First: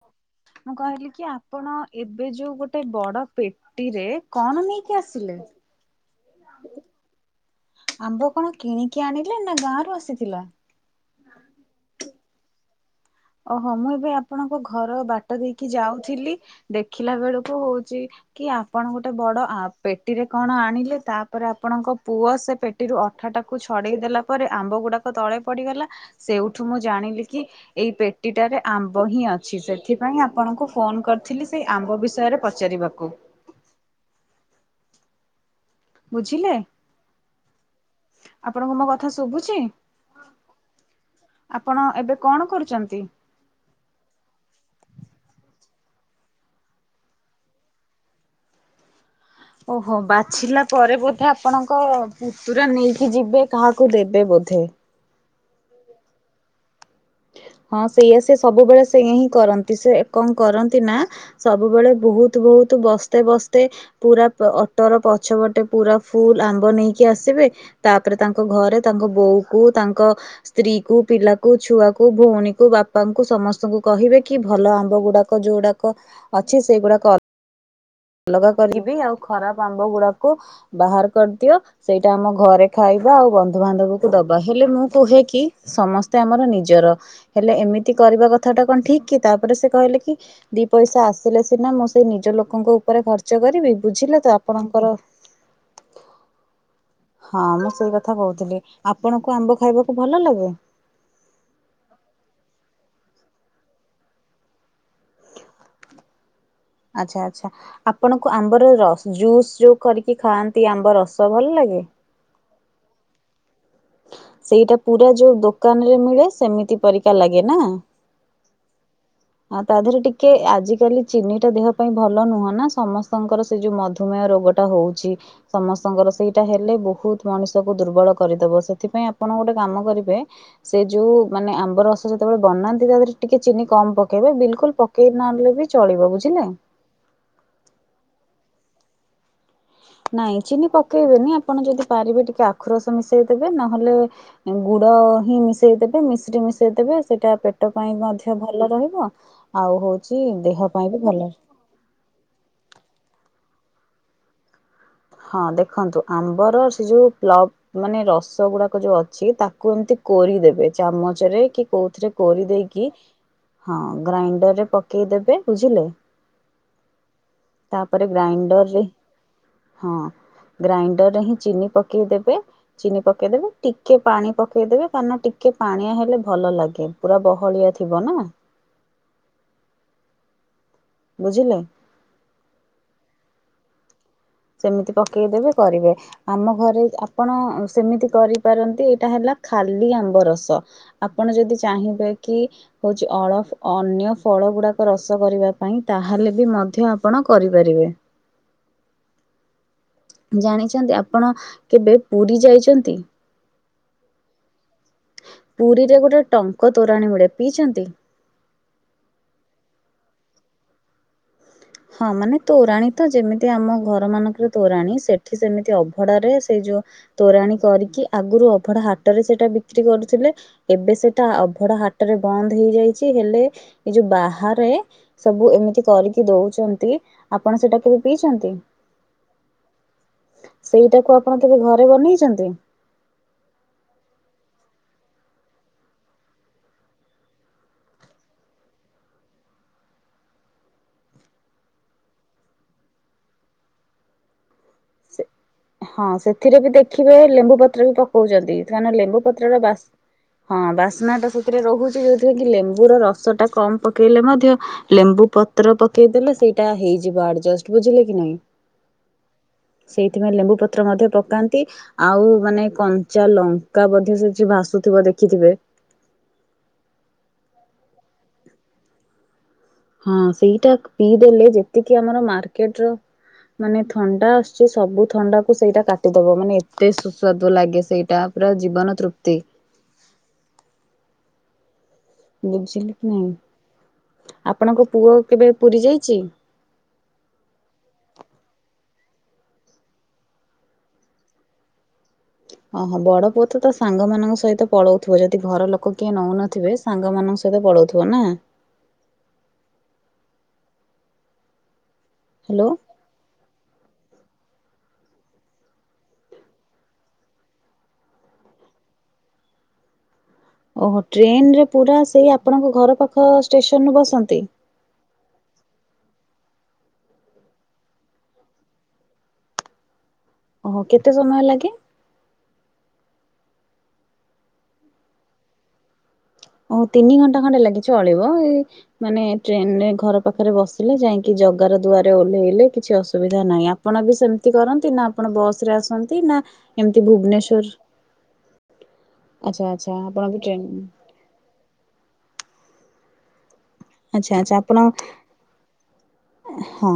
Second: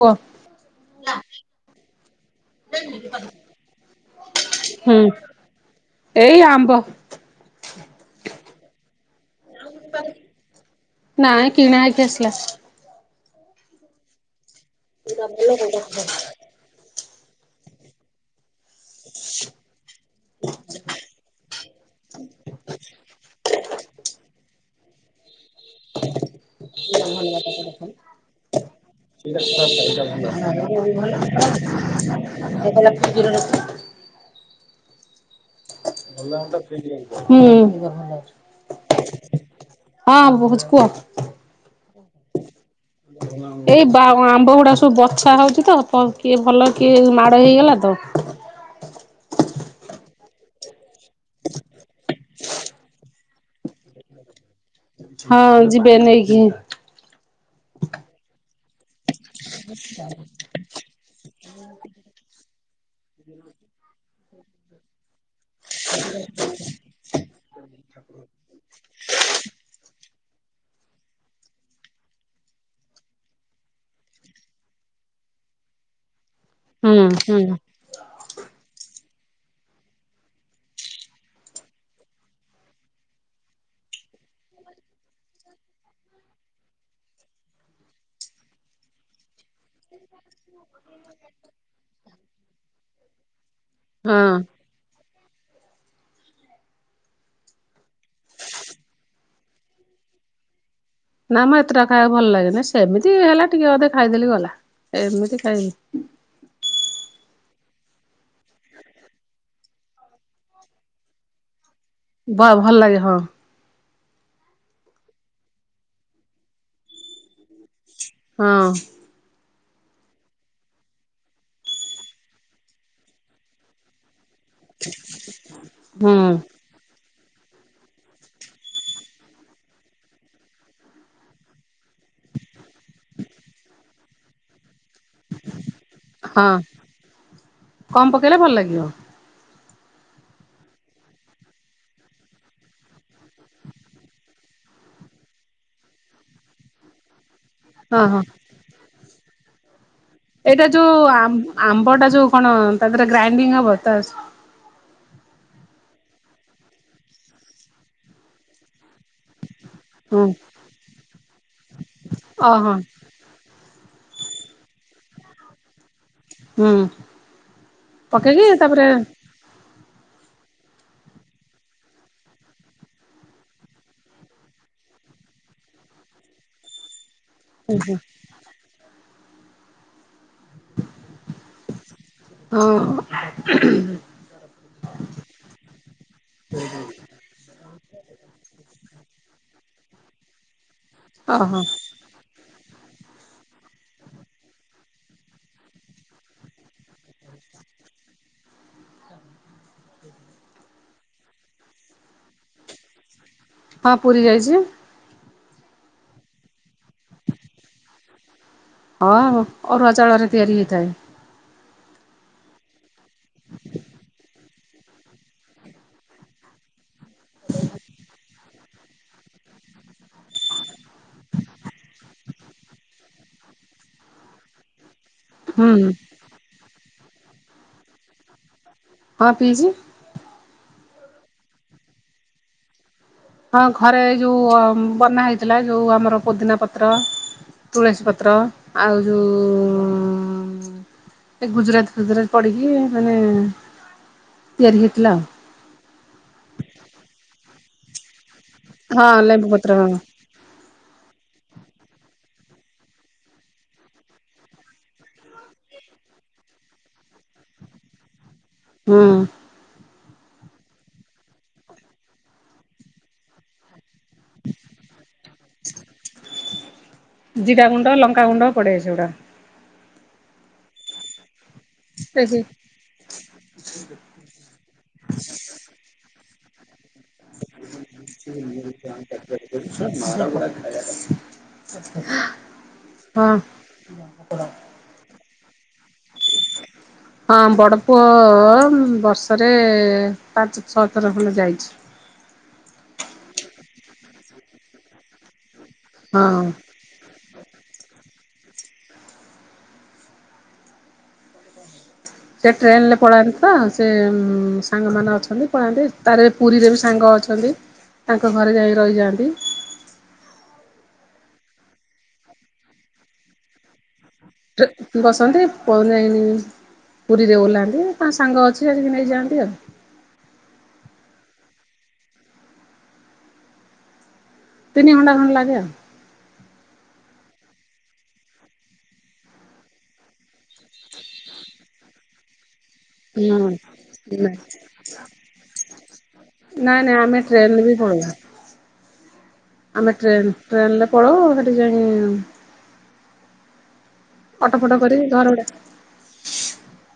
କୁହ ମୁଁ କହିଲି କି ଆପଣ ଏବେ ଯୋଉ ଗୋଟେ ବଡ଼ ପେ ପଟିରେ କଣ ହୁଁ ନେଇକି ଆସିଲେ? ଏଇ ଆମ୍ବ ଆମ୍ବ କଣ କିଣିକି ଆଣିଲେ ନା ଗାଁଆରୁ ଆସିଥିଲା? ନାଇଁ କିଣା ହେଇକି ଆସିଲା ଓହୋ ମୁଁ ଏବେ ଆପଣଙ୍କ ଘର ବାଟ ଦେଇକି ଯାଉଥିଲି ଦେଖିଲା ବେଳକୁ ହଉଛି କି ଆପଣ ଗୋଟେ ବଡ ଆପ୍ ପେଟିରେ କଣ ଆଣିଲେ ତାପରେ ଆପଣଙ୍କ ପୁଅ ସେ ପେଟିରୁ ଅଠାଟାକୁ ଛଡ଼େଇ ଦେଲା ପରେ ଆମ୍ବ ଗୁଡ଼ାକ ପେ ତଳେ ପଡିଗଲା ସେଉଠୁ ମୁଁ ଜାଣିଲି କି ଏଇ ପେଟିଟାରେ ଆମ୍ବ ହିଁ ଅଛି ସେଥିପାଇଁ ଆପଣଙ୍କୁ ଫୋନ୍ କରିଥିଲି ସେଇ ଆମ୍ବ ବିଷୟରେ ପଚାରିବାକୁ ହ ଦୂରରେ [unintelligible] ଭଲ ହୁଅନ୍ତା ବୁଝିଲେ? ଫ୍ରିଜ୍ ରେ ରଖିଦେଲେ, ହୁଁ ଏଇରା ଭଲ ଆପଣଙ୍କୁ ମୋ କଥା ଲାଗୁଛି ଶୁଭୁଛି? ହଁ ବହୁଛି କୁହ ଆପଣ ଏବେ କଣ କରୁଛନ୍ତି? ଏଇ ବା ଆମ୍ବ ଗୁଡ଼ା ସବୁ ବଛା ହଉଛି ତ କିଏ ଭଲ କିଏ ମାଡ଼ ହେଇଗଲା ତ ଓହୋ ବାଛିଲା ପରେ ବୋଧେ ଆପଣଙ୍କ ପୁତୁରା ନେଇକି ଯିବେ କାହାକୁ ଦେବେ ବୋଧେ ହଁ ଯିବେ ନେଇକି ହଁ ସେଇଆ ସେ ସବୁବେଳେ ସେଇଆ ହିଁ କରନ୍ତି, ସେ କଣ କରନ୍ତି ନା ସବୁବେଳେ ବହୁତ ବହୁତ ବସ୍ତେ ବସ୍ତେ ପୁରା ଅଟର ପଛପଟେ ପୁରା ଫୁଲ୍ ଆମ ବନେଇକି ଆସିବେ ତାପରେ ତାଙ୍କ ଘରେ ତାଙ୍କ ବୋଉକୁ ତାଙ୍କ ସ୍ତ୍ରୀକୁ ପିଲାକୁ ଛୁଆକୁ ଭଉଣୀକୁ ବାପାଙ୍କୁ ସମସ୍ତଙ୍କୁ କହିବେ କି ଭଲ ଆମ୍ବ ଗୁଡ଼ାକ ଯୋଉଡ଼ାକ ଅଛି ହୁଁ ସେଗୁଡ଼ାକ ର ହୁଁ ଅଲଗା କରିବି ଆଉ ଖରାପ ଆମ୍ବ ଗୁଡ଼ାକୁ ବାହାର କରିଦିଅ ସେଇଟା ଆମ ଘରେ ଖାଇବା ଆଉ ବନ୍ଧୁବାନ୍ଧବକୁ ଦବା ହେଲେ ମୁଁ କୁହେ କି ସମସ୍ତେ ଆମର ନିଜର ହେଲେ ଏମିତି କରିବା କଥାଟା କଣ ଠିକ୍? କି ତାପରେ ସେ କହିଲେକି ଦି ପଇସା ଆସିଲେ ସିନା ମୁଁ ସେଇ ନିଜ ଲୋକଙ୍କ ଉପରେ ଖର୍ଚ୍ଚ କରିବି କି ବୁଝିଲେ ହଁ। ତ ଆପଣଙ୍କର ହଁ ମୁଁ ସେଇ କଥା କହୁଥିଲି ଆପଣଙ୍କୁ ଆମ୍ବ ଖାଇବାକୁ ଭଲ ଲାଗେ? ନା ମ ଏତେଟା ଖାଇବାକୁ ଭଲ ଲାଗେନି ସେମିତି ହେଲେ ଟିକେ ଅଧେ ଖାଇଦେଲି ଗଲା ଏମିତି ଖାଏନି ଆଚ୍ଛା ଆଚ୍ଛା ଆପଣଙ୍କୁ ଆମ୍ବର ର ଜୁସ୍ ଯୋଉ କରିକି ଖାଆନ୍ତି ଆମ୍ବ ରସ ଭଲ ଲାଗେ? ବା ଭଲ ଲାଗେ ହଁ ସେଇଟା ପୁରା ଯୋଉ ଦୋକାନ ରେ ମିଳେ ସେମିତି ପରିକା ଲାଗେ ନା? ହଁ ଆ ତା ଦେହରେ ଟିକେ ଆଜିିକାଲି ଚିନିଟା ଦେହ ପାଇଁ ଭଲ ନୁହଁ ନା ସମସ୍ତଙ୍କର ସେ ଯୋଉ ମଧୁମେହ ରୋଗ ହଉଛି। ସମସ୍ତଙ୍କର ହୁଁ। ସେଇଟା ହେଲେ ବହୁତ ମଣିଷକୁୁ ଦୁର୍ବଳ କରିଦବ। ସେଥିପାଇଁ ଆପଣ ଗୋଟେ କାମ କରିବେ ସେ ଯୋଉ ମାନେ ଆମ୍ବ ରସ ଯେତେବେଳେ ବନାନ ନ୍ତି ତା ଦେହରେ ଟିକେ ଚିନି କମ ପକେଇବେ। ବିଲକୁଲ ପକେଇ ନହେଲେ ବି ଚଳିବ ବୁଝିଲେ? କମ ପକେଇଲେ ଭଲ ଲାଗିବ। ନାଇଁ ଚିନି ପକେଇବେନି ଆପଣ ଯଦି ପାରିବେ ଟିକେ ଆଖୁ ରସ ମିଶେଇ ଦେବେ ନହେଲେ ଗୁଡ ହିଁ ମିଶେଇଦେବେ ମିଶିରି ମିଶେଇ ଦେବେ। ସେଇଟା ପେ ପେଟ ପାଇଁ ହଁ ହଁ। ମଧ୍ୟ ଭଲ ରହିବ ଆଉ ହୋଉଛି ଦେହ ପାଇଁ ବି ଭଲ ରହିବ। ଆମ୍ବ ଟା ଯୋଉ କଣ ତା ଦେହର ଗ୍ରାଇଣ୍ଡିଙ୍ଗ ହବ ତ ହଁ ଦେଖନ୍ତୁ ଆମ୍ବର ସେ ଯୋଉ ପ୍ ମାନେ ରସ ଗୁଡାକ ଯୋଉ ଅଛି ତାକୁ କୁହନ୍ତୁ ହୁଁ କୋରି ଦେବେ। ଚାମଚରେ କି କୋଉଥିରେ କୋରି ଓହୋ ଦେଇକି ହଁ। ଗ୍ରାଇଣ୍ଡର ରେ ପକେଇଦେବେ ବୁଝିଲେ? ହୁଁ ତାପରେ ପକେଇକି ଗ୍ରାଇଣ୍ଡରରେ ତାପରେ ହଁ। ଗ୍ରାଇଣ୍ଡରରେ ହିଁ ଚିନି ପକେଇଦବେ ଚିନି ପକେଇଦେବେ ଟିକେ ପାଣି ପକେଇଦେବେ କାରନ ଟିକେ ପାଣିଆ ହେଲେ ଭଲ ଲାଗେ। ପୁରା ବହ ଭଳିଆ ହଁ ଥିବ ନା। ବୁଝିଲେ? ହଁ [unintelligible] ସେମିତି ପକେଇଦେବେ କରିବେ। ଆମ ଘରେ ଆପଣ ସେମିତି କରିପାରନ୍ତି। ଏଇଟା ହେଲା ଖାଲି ଆମ୍ବ ରସ। ଆପଣ ଯଦି ଓହୋ ଚାହିଁବେ କି ହଉଛି ଅଳ ଅନ୍ୟ ଫଳ ଗୁଡାକ ରସ କରିବା ପାଇଁ ତାହେଲେ ବି ମଧ୍ୟ ଆପଣ କରିପାରିବେ। ଜାଣିଛନ୍ତି ଆପଣ କେବେ ପୁରୀ ଯାଇଛନ୍ତି? ହଁ ପୁରୀ ଯାଇଛି। ପୁରୀରେ ଗୋଟେ ଟଙ୍କ ତୋରାଣ ମିଳେ ପିଇଛନ୍ତି? [unintelligible] ହଁ ଅରୁଆ ଚାଉଳରେ ତିଆରି ହେଇଥାଏ। ହଁ ମାନେ ତୋରାଣୀ ତ ଯେମିତି ଆମ ଘର ମାନଙ୍କରେ ତୋରାଣୀ ସେଠି ସେମିତି ଅଭଡ଼ାରେ ସେଇ ଯୋଉ ତୋରାଣି କରିକି ଆଗରୁ ଅଭଢା ହାଟରେ ସେଟା ବିକ୍ରି କରୁଥିଲେ। ଏବେ ସେଟା ଅଭଡା ହାଟରେ ବନ୍ଦ ହେଇଯାଇଛି। ହେଲେ ଏ ଯୋଉ ବାହାରେ ସବୁ ହୁଁ ଏମିତି କରିକି ଦଉଛନ୍ତି ଆପଣ ସେଟା କେବେ ପିଇଛନ୍ତି? ହଁ ପିଇଛି। ସେଇଟାକୁ ଆପଣ କେବେ ଘରେ ବନେଇଛନ୍ତି? ହଁ ଘରେ ଯୋଉ ବନା ହେଇଥିଲା ଯୋଉ ଆମର ପୋଦିନା ପତ୍ର ତୁଳସୀ ପତ୍ର ଆଉ ଯୋଉ ଉ ଏ ଗୁଜୁରାଟ ଫୁଜୁରଟ ପଡିକି ମାନେ ତିଆରି ହେଇଥିଲା ଆଉ। ହଁ ସେଥିରେ ବି ଦେଖିବେ ଲେମ୍ବୁ ପତ୍ର ବି ପକଉଛନ୍ତି। କାହିଁକିନା ଆଉ ଲେମ୍ବୁ ହଁ ପତ୍ରର ବା ପତ୍ର ହଁ ହଁ ବାସ୍ନା ଟା ସେଥିରେ ରହୁଛି ଯୋଉଥିରେ କି ଲେମ୍ବୁର ର ରସ ଟା କମ ପକେଇଲେ ମଧ୍ୟ ଲେମ୍ବୁ ପତ୍ର ପକେଇଦେଲେ ସେଇଟା ହେଇଯିବ ଆଡଜଷ୍ଟ ବୁଝିଲେ କି ନାଇଁ? ହୁଁ। ସେଇଥିପାଇଁ ଲେମ୍ବୁ ପତ୍ର ମଧ୍ୟ ପକାନ୍ତି। ଆଉ ମାନେ କଞ୍ଚା ଲଙ୍କା ମଧ୍ୟ ବୋଧେ ସେଠି ଭାସୁଥିବ ଦେଖିଥିବେ। ଜିରା ଗୁଣ୍ଡ, ଲଙ୍କା ଗୁଣ୍ଡ ପଡେଇ ସେଗୁଡା। ହଁ ସେଇଟା ପିଇଦେଲେ ଯେତିକି ଆମର ମାର୍କେଟର ମାନେ ଥଣ୍ଡା ଆସୁଛି ସବୁ ଥଣ୍ଡା କୁ ସେଇଟା କାଟିଦବ ମାନେ ଏ ଏତେ ସୁସ୍ୱାଦୁ ଲାଗେ ସେଇଟା ପୁରା ଜୀବନ ତୃପ୍ତି। ଖ [unintelligible] [unintelligible] ବୁଝିଲେ କି ନାଇଁ ଆପଣଙ୍କ ପୁଅ କେବେ ପୁରୀ ଯାଇଛି? [inaudible] ହଁ ବଡ ପୁଅ ବର୍ଷରେ ପାଞ୍ଚ ଛଅଥର ଖଣ୍ଡେ ଯାଇଛି। ଓହୋ ବଡ ପୁଅ ତ ତା ସାଙ୍ଗ ମାନଙ୍କ ସହିତ ପଳଉଥିବ ଯଦି ଘର ଲୋକ କିଏ ହଁ। ନଉନଥିବେ ସାଙ୍ଗମାନଙ୍କ ସହିତ ପଳଉଥିବ ନା। ସେ ହ୍ୟାଲୋ ଟ୍ରେନରେ ପଳାନ୍ତି ତ ସେ ସାଙ୍ଗମାନେ ଅଛନ୍ତି ପଳାନ୍ତି ତାର ପୁରୀରେ ବି ସାଙ୍ଗ ଅଛନ୍ତି। ତାଙ୍କ ଘରେ ଯାଇକି ରହିଯାଆନ୍ତି। ଓହୋ ଟ୍ରେନରେ ପୁରା ସେଇ ଆପଣଙ୍କ ଘର ପାଖ ଷ୍ଟେସନରୁୁ ବସନ୍ତି। [unintelligible] ବସନ୍ତି ପଉନଇି [unintelligible] ପୁରୀରେ ଓହ୍ଲାନ୍ତି ତାଙ୍କ ସାଙ୍ଗ ଅଛି ଆଜିକି ନେଇଯାଆନ୍ତି ଆଉ ଓହୋ କେତେ ସମୟ ଲାଗେ? ତିନି ଘଣ୍ଟା ଖଣ୍ଡେ ଲାଗେ ଆଉ ଓ ତିନିଘଣ୍ଟା ଖଣ୍ଡେ ଲାଗେ ଚଳିବ ଏଇ ମାନେ ଟ୍ରେନରେ ଘର ପାଖରେ ବସିଲେ ଯାଇକି ଜଗ ଘର ଦୁଆରେ ଓହ୍ଲେଇଲେ। କିଛି ହୁଁ ଅସୁବିଧା ନାହିଁ ଆପଣ ବି ସେମିତି କରନ୍ତି ନା ଆପଣ ବସ ରେ ଆସନ୍ତି ନା ନାଇଁ ନାଇଁ ଏମିତି ଟ୍ରେନରେ ବି ଭୁବନେସ୍ୱର ଆମେ ଆଚ୍ଛା ଟ୍ରେନ ଆପଣ ବି ଟ୍ରେନ ଟ୍ରେନରେ ପଳଉ କେଜାଣି ଆଚ୍ଛା ଆଚ୍ଛା ଅଟ ଆପଣ ଫଟ କରି ଘର ଭଡ଼ା ହଁ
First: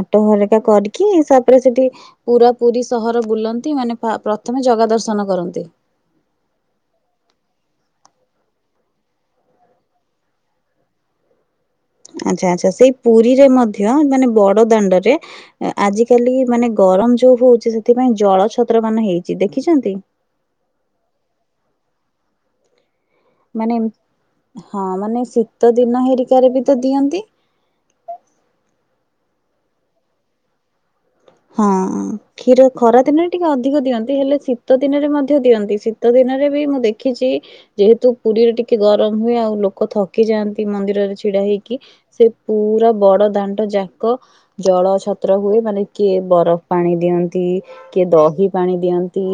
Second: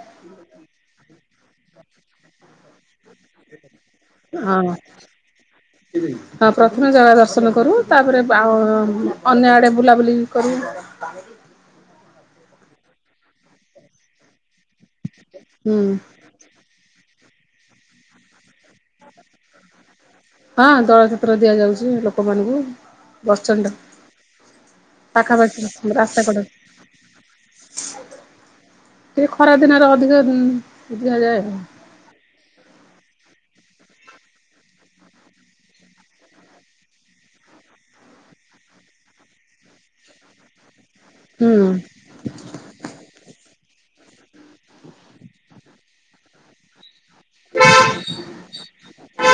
ଅଟୋ ହରକା କରିକି ତାପରେ ସେଠି ପୁରା ପୁରୀ ସହର ବୁଲନ୍ତି ମାନେ ପ୍ରଥମେ ହଁ। ଜାଗା ଦର୍ଶନ କରନ୍ତି। [unintelligible] ହଁ ପ୍ରଥମେ ଜଗା ଦର୍ଶନ କରୁ ତାପରେ ଅନ୍ୟ ଆଡେ ବୁଲାବୁଲି କରୁ। [unintelligible] ଆଛା ଆଚ୍ଛା ସେଇ ପୁରୀରେ ମଧ୍ୟ ମାନେ ବଡ ଦାଣ୍ଡରେ ହୁଁ ଆଜିକାଲି ମାନେ ଗରମ ଯୋଉ ହଉଛି ସେଥିପାଇଁ ଜଳ ଛତ୍ର ମାନ ହେଇଛି ଦେଖିଛନ୍ତି। ହଁ ଜଳଛତ୍ର ଦିଆଯାଉଛି ଲୋକମାନଙ୍କୁ। ବସଷ୍ଟାଣ୍ଡ ମାନେ ହଁ ମାନେ ପାଖାପାଖି ଶୀତ ଦିନ ହେରିକାରେ ବି ତ ଦିଅନ୍ତି। ଏ ଖରା ଦିନରେ ଅଧିକ ଦିଆଯାଏ ହୁଁ ହଁ। କ୍ଷୀର ଖରା ଦିନରେ ଟିକେ ଅଧିକ ଦିଅନ୍ତି ହେଲେ ଶୀତ ଦିନରେ ମଧ୍ୟ ଦିଅନ୍ତି ଶୀତ ଦିନରେ ବି ମୁଁ ଦେଖିଛି। ଯେହେତୁ ପୁରୀରେ ଟିକେ ଗରମ ହୁଏ ଆଉ ଲୋକ ଥକି ଯାଆନ୍ତି ମନ୍ଦିରରେ ଛିଡା ହଁ ହେଇକି ସେ ପୁରା ବଡଦାଣ୍ଡ ଯାକ ଜଳ ଛତ୍ର ହୁଏ ମାନେ କିଏ ବରଫ ପାଣି ଦିଅନ୍ତି କିଏ ଦହି ପାଣି ଦିଅନ୍ତି।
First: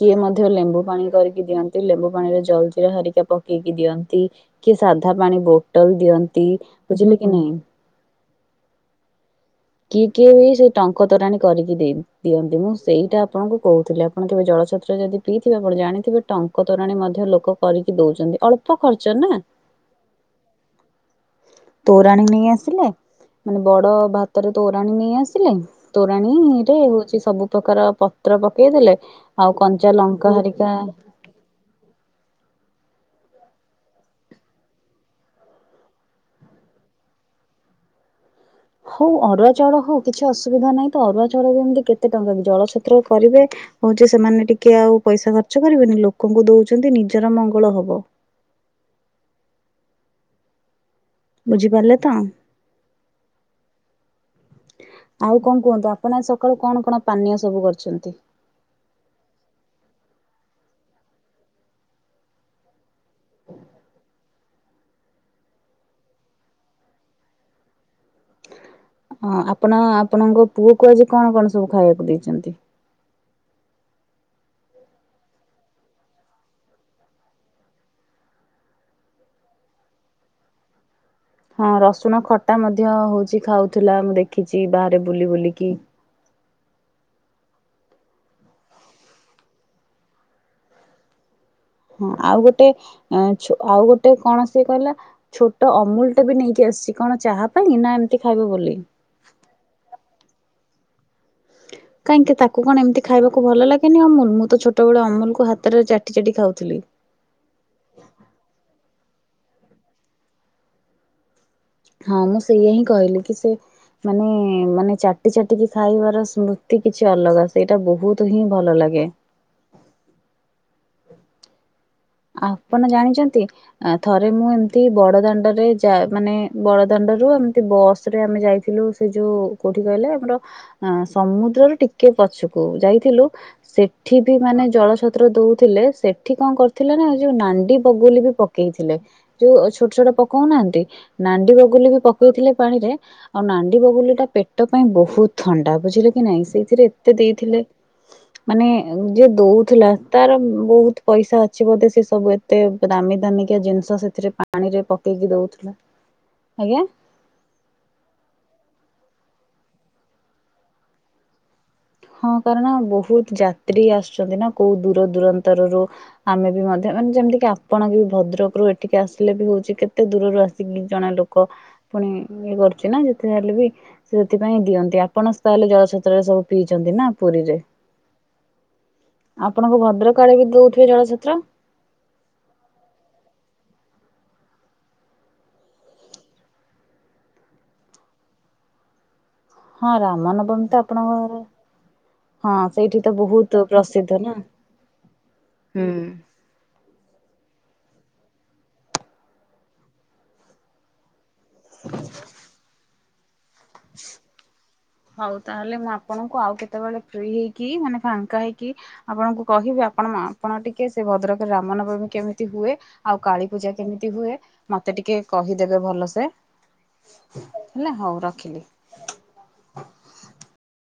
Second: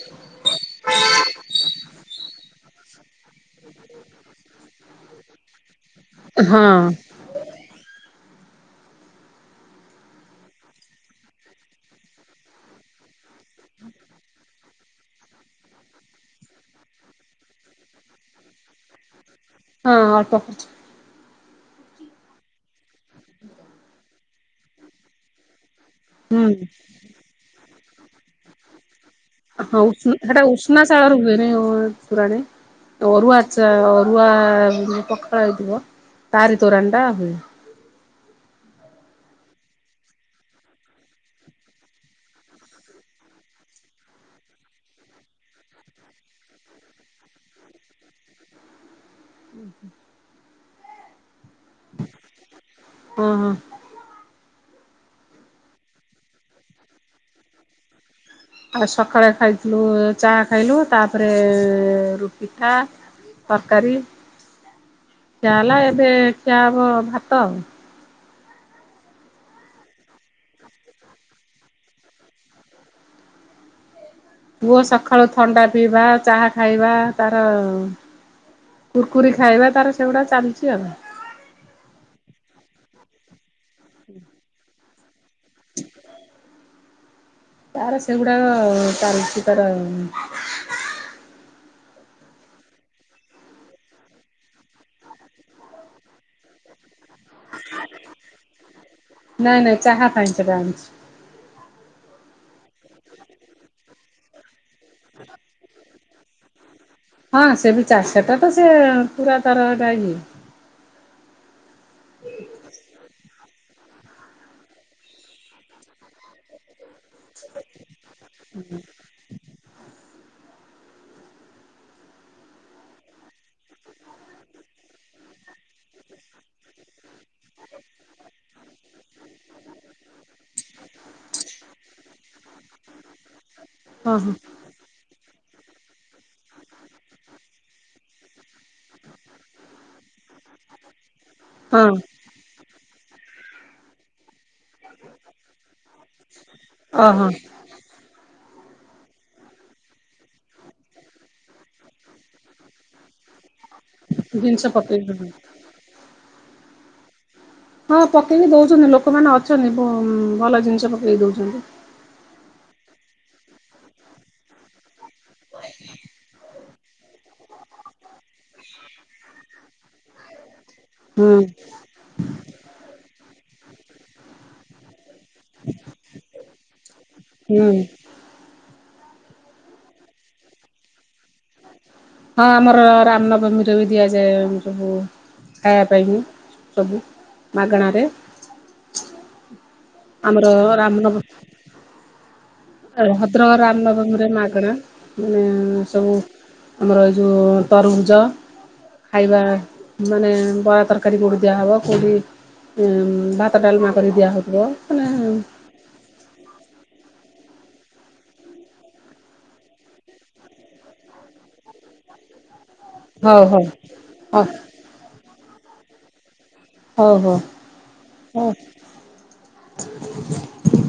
କିଏ ମଧ୍ୟ ଲେମ୍ବୁ ପାଣି କରିକି ଦିଅନ୍ତି ଲେମ୍ବୁ ପାଣିରେ ଜଳଜିରା ହରିକା ପକେଇକି ଦିଅନ୍ତି। କିଏ ସାଧାପାଣି ବୋଟଲ ଦିଅନ୍ତି ହଁ ବୁଝିଲେ କି ନାଇଁ। କିଏ କିଏ ସିଏ ସେ ଟଙ୍କ ତୋରାଣି କରିକି ଦିଅନ୍ତି ମୁଁ ସେଇଟା ଆପଣଙ୍କୁ କହୁଥିଲି ଆପଣ କେବେ ଜଳଛତ୍ର ଯଦି ପିଇଥିବେ ଆପଣ ଜାଣିଥିବେ ଟଙ୍କ ତୋରାଣି ମଧ୍ୟ ଲୋକ କରିକି ଦଉଛନ୍ତି ଅଳ୍ପ ଖର୍ଚ୍ଚ ନା। ହଁ ଅଳ୍ପ ଖର୍ଚ୍ଚ। ତୋରାଣୀ ନେଇ ଆସିଲେ ମାନେ ବଡ ଭା ତରେ ତୋରାଣୀ ନେଇ ଆସିଲେ ତୋରାଣୀ ହୁଁ ରେ ହଉଛି ସବୁ ପ୍ରକାର ପତ୍ର ପକେଇ ଦେଲେ ଆଉ ହଁ କଞ୍ଚା ଉ ଲଙ୍କା ସେଇଟା ହାରିକା ଉଷ୍ଣ ଶାଳ ରେ ହୁଏ ନା ତୁରାଣି ଅରୁଆ ଚା ଅରୁଆ ପଖାଳ ହେଇଥିବ ତାରି ତୋରାଣ ଟା ହୁଏ। ହଉ ଅରୁଆ ଚାଉଳ ହଉ କିଛି ଅସୁବିଧା ନାହିଁ ତ ଅରୁଆ ଚାଉଳ ଏମତି କେତେ ଟଙ୍କା କି ଜଳଛତ୍ର କରିବେ ହଉ ଯେ ସେମାନେ ଟିକେ ଆଉ ପଇସା ଖର୍ଚ୍ଚ କରିବେନି ଲୋକଙ୍କୁ ଦଉଛନ୍ତି ନିଜର ମଙ୍ଗଳ ହବ। ଉଁ ହୁଁ। ବୁଝିପାରିଲେ ତ? ହଁ ହଁ। ଆଉ କଣ କୁହନ୍ତୁ ଆପଣ ସକାଳୁ କଣ କଣ ପାନୀୟ ସବୁ କରିଛନ୍ତି? ଆଉ ସକାଳେ ଖାଇଥିଲୁ ଚା ଖାଇଲୁ ତାପରେ ରୁ ପିଠା। ତରକାରୀ ଖିଆ ହେଲା ଏବେ ଖିଆ ହବ ଭାତ ଆଉ। ହଁ ଆପଣ ଆପଣଙ୍କ ପୁଅ କୁ ଆଜି କଣ କଣ ସବୁ ଖାଇବାକୁ ଦେଇଚନ୍ତି? ପୁଅ ସକାଳୁ ଥଣ୍ଡା ପିଇବା ଚାହା ଖାଇବା ତାର କୁରକୁରି ଖାଇବା ତାର ସେଗୁଡା ଚାଲିଛି ଆଉ। ହଁ ରସୁଣ ଖଟା ମଧ୍ୟ ହଉଛି ଖାଉଥିଲା ମୁଁ ଦେଖିଛି ବାହାରେ ବୁଲି ବୁଲିକି। ତାର ସେଗୁଡାକ ଚାଲିଛି ତାର ହଁ ଆଉ ଗୋଟେ ଛୋ ଆଉ ଗୋଟେ କଣ ସିଏ କହିଲା ଛୋଟ ଅମୁଲ ଟେ ବି ନେଇକି ଆସିଛି କଣ ଚାହା ପାଇଁ ନା ଏମିତି ଖାଇବ ବୋଲି? ନାଇଁ ନାଇଁ ଚାହା ପାଇଁ ସେଟା ଆଣିଛି। କାହିଁକି ତାକୁ କଣ ଏମିତି ଖାଇବାକୁ ଭଲ ଲାଗେନି ଅମୁଲ, ମୁଁ ତ ଛୋଟ ବେଳେ ଅମୁଲ କୁ ହାତରେ ଚା ଚାଟି ଚାଟି ଖାଉଥିଲି। ହଁ ସେ ବି ଚା ସେଟା ତ ସେ ପୁରା ତାର ହେଟା ଇଏ। ହଁ ମୁଁ ସେଇଆ ହିଁ କହିଲି କି ସେ ମାନେ ମାନେ ଚାଟି ଚାଟି କି ଖାଇବାର ସ୍ମୃ ଏ କିଛି ଅଲଗା ସେଇଟା ବହୁତ ହିଁ ଭଲ ଲାଗେ। ଆପଣ ଜାଣିଛନ୍ତି ଥରେ ମୁଁ ଏମିତି ବଡ ଦାଣ୍ଡରେ ଯା ମାନେ ବଡ଼ଦାଣ୍ଡରୁ ଏମିତି ବସ ରେ ଆମେ ଯାଇଥିଲୁ ସେ ଯୋଉ କୋଉଠି କହିଲେ ଆମର ଅ ସମୁଦ୍ର ରୁ ଟିକେ ପଛକୁ ଯାଇଥିଲୁ ହଁ ସେଠି ବି ହଁ ମାନେ ଜଳଛ ତ୍ର ଦଉଥିଲେ ସେଠି କଣ କର ଥିଲା ନା ଯୋଉ ନାଣ୍ଡି ବଗୁଲି ବି ପକେଇଥିଲେ ଯୋଉ ଛୋଟ ଛୋଟ ପକଉନାହାନ୍ତି ନା ଗୁ ବଗୁଲି ହଁ ବି ପକେଇଥିଲେ ପାଣିରେ। ଆଉ ନାଣ୍ଡି ବଗୁଲି ଟା ପେଟ ପାଇଁ ବହୁତ ଥଣ୍ଡା ବୁଝିଲେ କି ନାଇଁ ସେଇଥିରେ ଏତେ ଓହୋ ଦେଇଥିଲେ ମାନେ ଯିଏ ଦଉଥିଲା ତାର ବହୁତ ପଇସା ଅ ଛି ବୋଧେ ସେ ସବୁ ଏତେ ଦାମି ଦାମିକା ଜିନିଷ ସେଥିରେ ଜିନିଷ ପାଣିରେ ପକେଇ ପକେଇକି ଦଉଥିଲା। ଆଜ୍ଞା। ହଁ ପକେଇକି ଦଉଛନ୍ତି ଲୋକମାନେ ଅଛନ୍ତି ଭ ଭଲ ଜିନିଷ ପକେଇକି ଦଉଛନ୍ତି। ହଁ କାରଣ ବହୁତ ଯାତ୍ରୀ ଆସୁଛନ୍ତି ନା କୋଉ ଦୂର ଦୂରାନ୍ତରରୁୁ। ଆମେ ବି ମଧ୍ୟ ମାନେ ଯେମିତିକି ଆପଣ ବି ଭଦ୍ରକରୁ ଏଠିକି ଆସିଲେ ବି ହଉଛି କେତେ ଦୂରରୁ ଆସିକି ଜଣା ହୁଁ ଲୋକ ପୁଣି ଇଏ କରୁଛି ନା ଯେତେଯାହେଲେ ବି ସେଥିପାଇଁ ଦିଅନ୍ତି ଆପଣ ତାହେଲେ ଜଳ ଛତ୍ରରେ ସବୁ ଚନ୍ତି ନା ପୁରୀରେ ହୁଁ ଆପଣଙ୍କ ଭଦ୍ରକ ଆଡ଼େ ବି ଦଉଥିବେ ଜଳଛତ୍ର? ହଁ ଆମର ରାମନବମୀ ରେ ବି ଦିଆଯାଏ ସବୁ। ଖାଇବା ପାଇବୁ ସବୁ ମାଗେଣାରେ। ହଁ ରାମ ଆମର ନବମୀ ତ ରାମନବ ଆପଣଙ୍କ ଘରେ ଭଦ୍ରକ ପ୍ରସିଦ୍ଧ ରାମନବମୀରେ ନା। ମାଗଣା [unintelligible] ସବୁ। ଆମର ଏଇ ଯୋଉ ତରୁଭୁଜ ଖାଇବା ମାନେ ବରା ତରକାରୀ ପୋଡୁ ଦିଆହବ କୋଉଠି ଭାତ ଡାଲମା କରି ଦିଆହବ ମାନେ ହଉ ତାହେଲେ ମୁଁ ଆପଣଙ୍କୁ ଆଉ କେତେବେଳେ ଫ୍ରି ହେଇକି ମାନେ ଫାଙ୍କା ହେଇକି ଆପଣଙ୍କୁ କହିବେ ଆପଣ ମା ଆପଣ ଟିକେ ସେ ଭଦ୍ରକରେ ରାମ ନବମୀ କେମିତି ହୁଏ ଆଉ ହଉ କାଳୀ ହଉ ପୂଜା କେମିତି ହୁଏ ହଉ ମତେ ଟିକେ କହିଦେବେ ଭଲସେ ହଉ ହେଲା ହୋଉ ହଉ। ରଖିଲି।